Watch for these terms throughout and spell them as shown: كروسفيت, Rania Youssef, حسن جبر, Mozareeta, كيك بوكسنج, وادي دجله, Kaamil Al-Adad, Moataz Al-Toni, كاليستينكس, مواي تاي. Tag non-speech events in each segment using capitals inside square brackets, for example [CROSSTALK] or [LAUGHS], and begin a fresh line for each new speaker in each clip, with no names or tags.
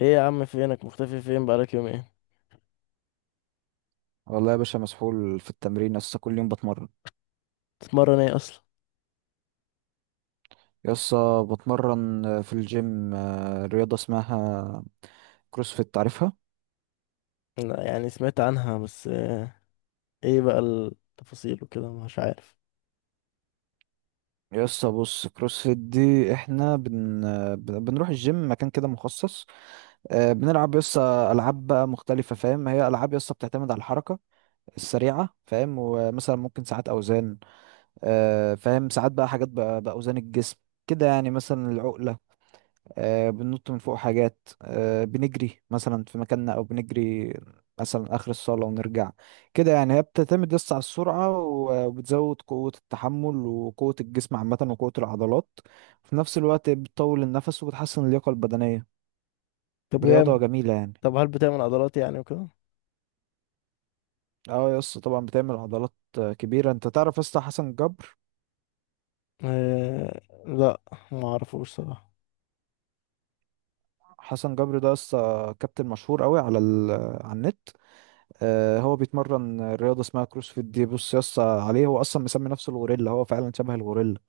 ايه يا عم؟ فينك مختفي؟ فين بقالك يومين؟
والله يا باشا مسحول في التمرين، يسا كل يوم بتمرن.
تتمرن ايه اصلا؟
يسا بتمرن في الجيم، رياضة اسمها كروسفيت، عارفها؟
لا، يعني سمعت عنها بس ايه بقى التفاصيل وكده؟ مش عارف.
يسا بص، كروسفيت دي احنا بنروح الجيم، مكان كده مخصص، بنلعب يسا ألعاب بقى مختلفة، فاهم؟ هي ألعاب يسا بتعتمد على الحركة السريعة، فاهم؟ ومثلا ممكن ساعات أوزان، فاهم؟ ساعات بقى حاجات بقى بأوزان الجسم كده يعني، مثلا العقلة، بننط من فوق حاجات، بنجري مثلا في مكاننا او بنجري مثلا اخر الصاله ونرجع. كده يعني هي بتعتمد بس على السرعه، وبتزود قوه التحمل وقوه الجسم عامه وقوه العضلات في نفس الوقت، بتطول النفس وبتحسن اللياقه البدنيه.
طب
رياضه
جامد.
جميله يعني.
طب هل بتعمل عضلات يعني وكده؟
اه يا اسطى طبعا بتعمل عضلات كبيره. انت تعرف يا اسطى حسن جبر؟
آه. لا، ما اعرفوش صراحه.
حسن جبر ده يا اسطى كابتن مشهور قوي على على النت. هو بيتمرن رياضة اسمها كروسفيت دي. بص يا اسطى عليه، هو أصلا مسمي نفسه الغوريلا، هو فعلا شبه الغوريلا.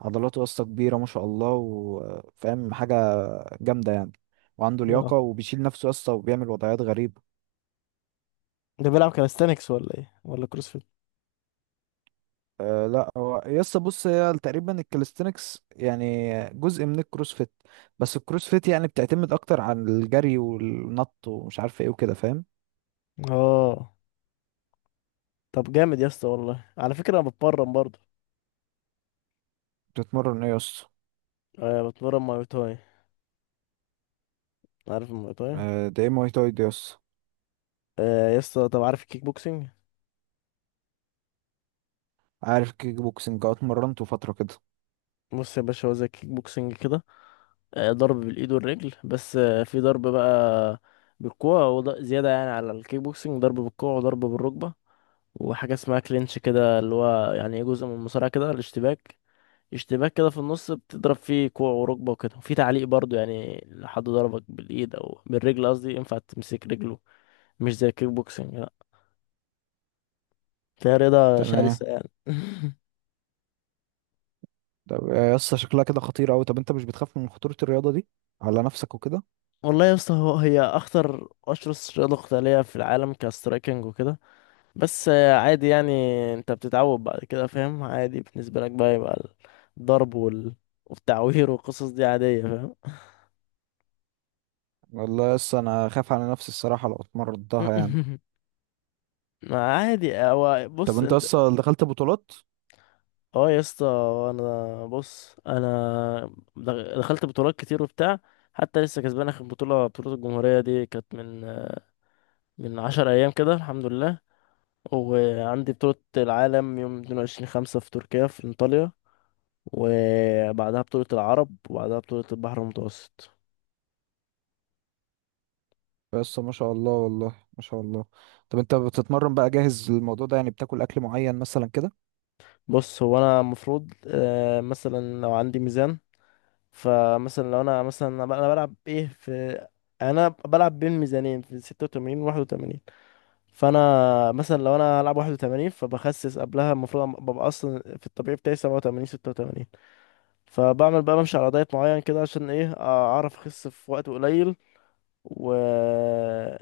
عضلاته يا اسطى كبيرة ما شاء الله، وفاهم حاجة جامدة يعني، وعنده لياقة
اه،
وبيشيل نفسه يا اسطى، وبيعمل وضعيات غريبة.
ده بيلعب كاليستانكس ولا ايه ولا كروسفيت؟
أه لا، هو يا اسطى بص، هي تقريبا الكاليستينكس يعني جزء من الكروسفيت، بس الكروسفيت يعني بتعتمد أكتر عن الجري والنط ومش عارف ايه وكده، فاهم؟
اه. طب جامد يا اسطى، والله. على فكره انا بتمرن برضه.
بتتمرن ايه يا اسطى؟
آه، بتمرن ماي تاي. عارف الماي تاي؟
ده ايه مواي تاي ده يا اسطى؟
آه يا اسطى، طب عارف الكيك بوكسينج؟
عارف كيك بوكسنج، اه اتمرنته فترة كده.
بص يا باشا، هو زي الكيك بوكسينج كده. ضرب بالايد والرجل، بس في ضرب بقى بالكوع زياده يعني على الكيك بوكسنج: ضرب بالكوع وضرب بالركبه، وحاجه اسمها كلينش كده، اللي هو يعني ايه، جزء من المصارعه كده، الاشتباك. اشتباك كده في النص، بتضرب فيه كوع وركبه وكده، وفي تعليق برضو، يعني لو حد ضربك بالايد او بالرجل، قصدي ينفع تمسك رجله. مش زي الكيك بوكسنج، لا. فهي رياضه
تمام.
شرسه يعني. [LAUGHS]
طب يا اسطى شكلها كده خطيرة أوي، طب أنت مش بتخاف من خطورة الرياضة دي على نفسك وكده؟
والله يا اسطى، هي اخطر اشرس رياضه قتاليه في العالم كسترايكنج وكده، بس عادي يعني. انت بتتعود بعد كده، فاهم؟ عادي بالنسبة لك بقى، يبقى الضرب والتعوير والقصص دي عادية، فاهم؟
والله يا اسطى أنا خايف على نفسي الصراحة لو اتمرضتها يعني.
[LAUGHS] ما عادي، هو
طب
بص
أنت
انت.
اصلا دخلت بطولات؟
اه يا اسطى. انا بص، دخلت بطولات كتير وبتاع. حتى لسه كسبان اخر بطولة، بطولة الجمهورية دي، كانت من من عشر ايام كده، الحمد لله. وعندي بطولة العالم يوم 22 خمسة في تركيا، في انطاليا، وبعدها بطولة العرب، وبعدها بطولة البحر المتوسط.
يا اسطى ما شاء الله والله، ما شاء الله. طب أنت بتتمرن بقى جاهز للموضوع ده يعني، بتاكل أكل معين مثلا كده؟
بص، هو انا المفروض، مثلا لو عندي ميزان، فمثلا لو انا مثلا أنا بلعب ايه في، يعني انا بلعب بين ميزانين، في 86 و 81. فانا مثلا لو انا هلعب 81، فبخسس قبلها. المفروض ببقى اصلا في الطبيعي بتاعي 87، 86. فبعمل بقى، بمشي على دايت معين كده عشان ايه؟ اعرف اخس في وقت قليل، و...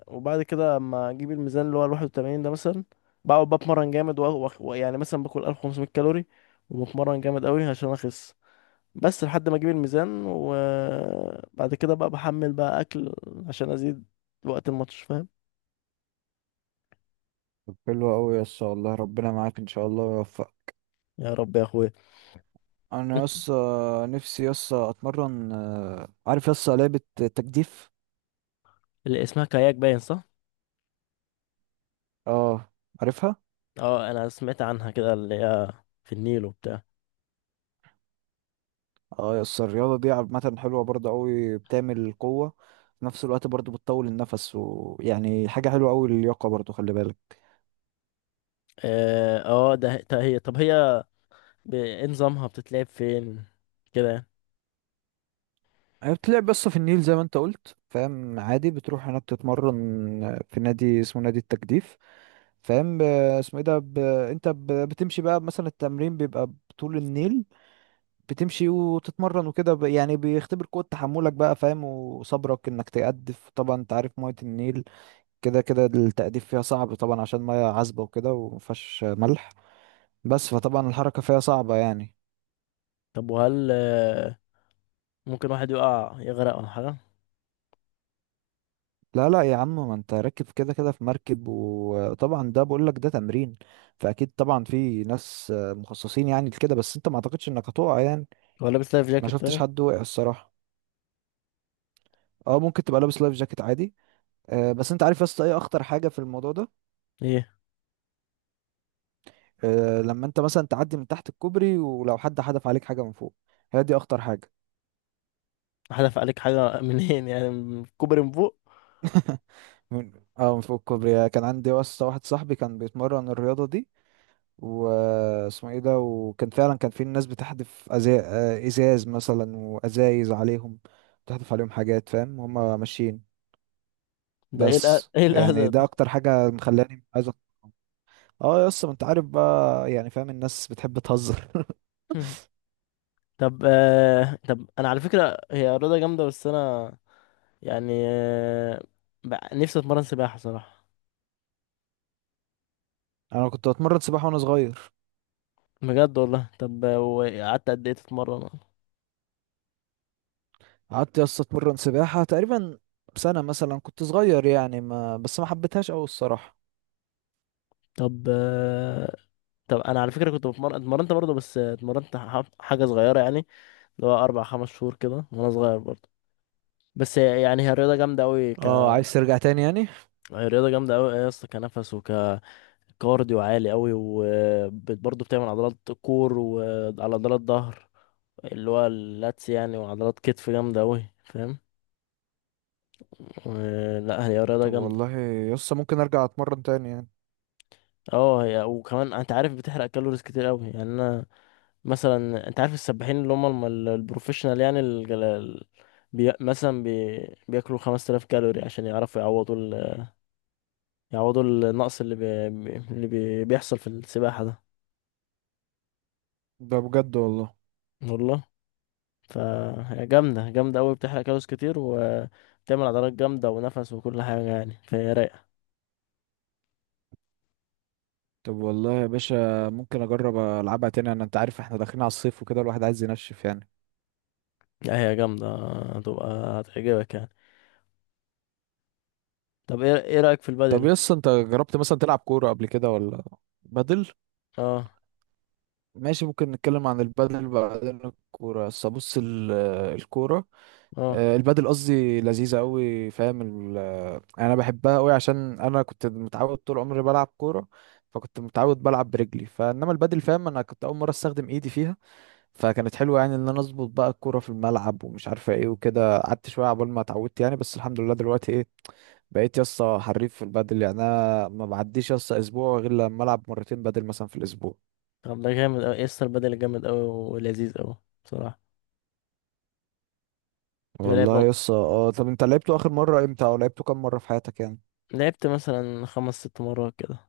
وبعد كده اما اجيب الميزان اللي هو ال 81 ده مثلا، بقعد بتمرن جامد، ويعني مثلا باكل 1500 كالوري وبتمرن جامد قوي عشان اخس. بس لحد ما اجيب الميزان، وبعد كده بقى بحمل بقى اكل عشان ازيد وقت الماتش، فاهم؟
طب حلو أوي يا اسطى، والله ربنا معاك إن شاء الله ويوفقك.
يا رب يا اخويا.
أنا يا
انت؟
اسطى، نفسي يا اسطى أتمرن. عارف يا اسطى لعبة تجديف؟
اللي اسمها كاياك، باين صح؟
أه. عارفها؟
اه، انا سمعت عنها كده، اللي هي في النيل وبتاع.
اه يس، الرياضة دي عامة حلوة برضه أوي، بتعمل قوة في نفس الوقت، برضه بتطول النفس، ويعني حاجة حلوة أوي. اللياقة برضه خلي بالك.
اه ده هي، طب هي إيه نظامها؟ بتتلعب فين كده يعني؟
هي بتلعب بس في النيل زي ما انت قلت، فاهم؟ عادي، بتروح هناك تتمرن في نادي اسمه نادي التجديف، فاهم؟ اسمه ايه ده، بتمشي بقى مثلا. التمرين بيبقى بطول النيل، بتمشي وتتمرن وكده، يعني بيختبر قوة تحملك بقى، فاهم؟ وصبرك انك تقدف. طبعا انت عارف مية النيل كده كده التأديب فيها صعب طبعا، عشان مية عذبة وكده ومفيهاش ملح بس، فطبعا الحركة فيها صعبة يعني.
طب وهل ممكن واحد يقع يغرق ولا حاجة؟
لا لا يا عم، ما انت راكب كده كده في مركب، وطبعا ده بقول لك ده تمرين، فأكيد طبعا في ناس مخصصين يعني لكده، بس انت ما اعتقدش انك هتقع يعني.
هو لابس لايف
ما
جاكيت
شفتش
طيب؟
حد وقع الصراحة. اه ممكن تبقى لابس لايف جاكيت عادي. آه بس انت عارف يا اسطى ايه اخطر حاجة في الموضوع ده؟
ايه؟
آه لما انت مثلا تعدي من تحت الكوبري، ولو حد حدف عليك حاجة من فوق، هي دي اخطر حاجة.
حدف عليك حاجة منين يعني؟ من كوبري من فوق؟
من، اه من فوق الكوبري. كان عندي واسطة واحد صاحبي كان بيتمرن الرياضة دي، واسمه ايه ده، وكان فعلا كان في ناس ازاز مثلا، وازايز عليهم، بتحدف عليهم حاجات، فاهم؟ هما ماشيين.
ده ايه
بس
ايه الأذى
يعني ده
ده؟
اكتر حاجة مخلاني عايز اه يا اسطى ما انت عارف بقى يعني، فاهم؟ الناس بتحب تهزر.
[LAUGHS] طب طب انا على فكرة هي رياضة جامدة، بس انا يعني نفسي اتمرن سباحة صراحة.
[LAUGHS] انا كنت بتمرن سباحة وانا صغير.
بجد والله؟ طب وقعدت قد ايه تتمرن؟
قعدت يا اسطى اتمرن سباحة تقريبا سنة مثلا، كنت صغير يعني، ما بس ما حبيتهاش قوي الصراحة.
طب طب انا على فكرة كنت بتمرن، اتمرنت برضه، بس اتمرنت حاجة صغيرة يعني، اللي هو اربع خمس شهور كده وانا صغير برضه. بس يعني هي الرياضة جامدة أوي،
اه عايز ترجع تاني يعني.
هي رياضة جامدة أوي يا اسطى. كنفس وكارديو عالي أوي، وبرضه بتعمل عضلات كور، وعلى عضلات ظهر اللي هو اللاتس يعني، وعضلات كتف جامدة أوي، فاهم؟ لا هي رياضة
طب
جامدة.
والله يسا ممكن ارجع اتمرن تاني يعني.
اه هي، وكمان انت عارف بتحرق كالوريز كتير أوي يعني. انا مثلا، انت عارف السباحين اللي هم البروفيشنال يعني، بي... مثلا بي... بياكلوا 5000 كالوري عشان يعرفوا يعوضوا يعوضوا النقص اللي بيحصل في السباحة ده.
ده بجد والله.
والله؟ فهي جامدة جامدة أوي، بتحرق كالوريز كتير وبتعمل عضلات جامدة ونفس وكل حاجة يعني، فهي رايقة.
طب والله يا باشا ممكن اجرب العبها تاني انا، انت عارف احنا داخلين على الصيف وكده، الواحد عايز ينشف يعني.
لا هي جامدة، هتبقى هتعجبك يعني. طب ايه رأيك في
طب
البدل؟
يسا انت جربت مثلا تلعب كورة قبل كده ولا بدل؟
اه.
ماشي، ممكن نتكلم عن البدل بعدين. الكورة بس بص، الكورة،
اه.
البدل قصدي لذيذة قوي، فاهم انا بحبها قوي عشان انا كنت متعود طول عمري بلعب كورة، فكنت متعود بلعب برجلي. فانما البدل فاهم، انا كنت اول مرة استخدم ايدي فيها، فكانت حلوه يعني، ان انا اظبط بقى الكوره في الملعب ومش عارفه ايه وكده. قعدت شويه عقبال ما اتعودت يعني، بس الحمد لله دلوقتي ايه، بقيت يسطا حريف في البادل يعني. انا ما بعديش يسطا اسبوع غير لما العب مرتين بادل مثلا في الاسبوع.
طب ده جامد أوي يسطا، البدل جامد أوي ولذيذ أوي بصراحة. يا
والله
لعبة،
يسطا اه. طب انت لعبته اخر مره امتى، او لعبته كام مره في حياتك يعني؟
لعبت مثلا خمس ست مرات كده.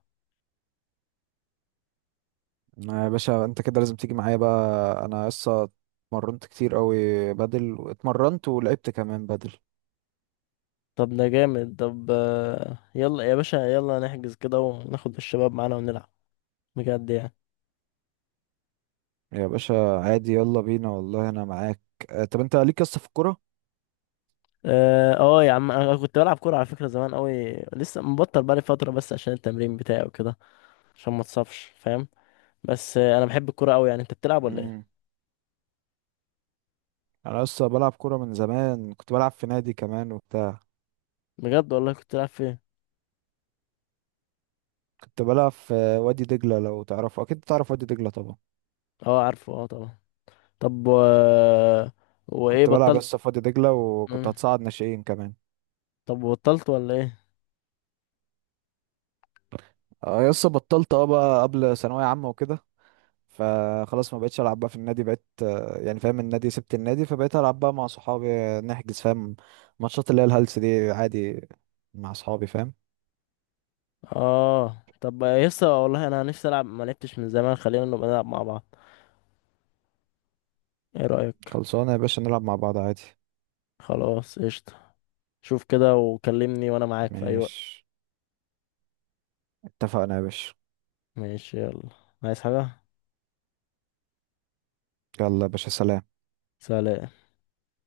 آه يا باشا انت كده لازم تيجي معايا بقى. انا يسطا اتمرنت كتير قوي بادل، واتمرنت ولعبت كمان بادل.
طب ده جامد. طب يلا يا باشا، يلا نحجز كده وناخد الشباب معانا ونلعب، بجد يعني.
يا باشا عادي، يلا بينا والله انا معاك. آه طب انت ليك يسطا في
اه يا عم انا كنت بلعب كوره على فكره، زمان قوي، لسه مبطل بقالي فتره بس عشان التمرين بتاعي وكده، عشان ما اتصابش فاهم. بس آه انا بحب الكوره قوي يعني. انت بتلعب ولا ايه؟
الكوره؟ يعني انا لسه بلعب كوره من زمان، كنت بلعب في نادي كمان وبتاع.
بجد والله؟ كنت بتلعب فين؟
كنت بلعب في وادي دجله، لو تعرفه، اكيد تعرف وادي دجله طبعا.
اه عارفه، اه طبعا. طب وايه
كنت بلعب
بطلت؟
لسه في وادي دجله، وكنت
مم.
هتصعد ناشئين كمان.
طب بطلت ولا ايه؟
اه لسه بطلت، اه بقى قبل ثانويه عامه وكده، فخلاص ما بقتش العب بقى في النادي. بقيت يعني فاهم النادي، سبت النادي، فبقيت العب بقى مع صحابي، نحجز فاهم ماتشات اللي هي الهلس دي عادي مع صحابي، فاهم؟
اه طب يسا والله انا نفسي العب، ما لعبتش من زمان. خلينا نبقى نلعب مع بعض، ايه رايك؟
خلصانه يا باشا، نلعب مع بعض عادي.
خلاص قشطه. شوف كده وكلمني وانا معاك في اي وقت.
ماشي اتفقنا يا باشا.
ماشي، يلا. عايز حاجه؟
يلا يا باشا سلام.
سلام.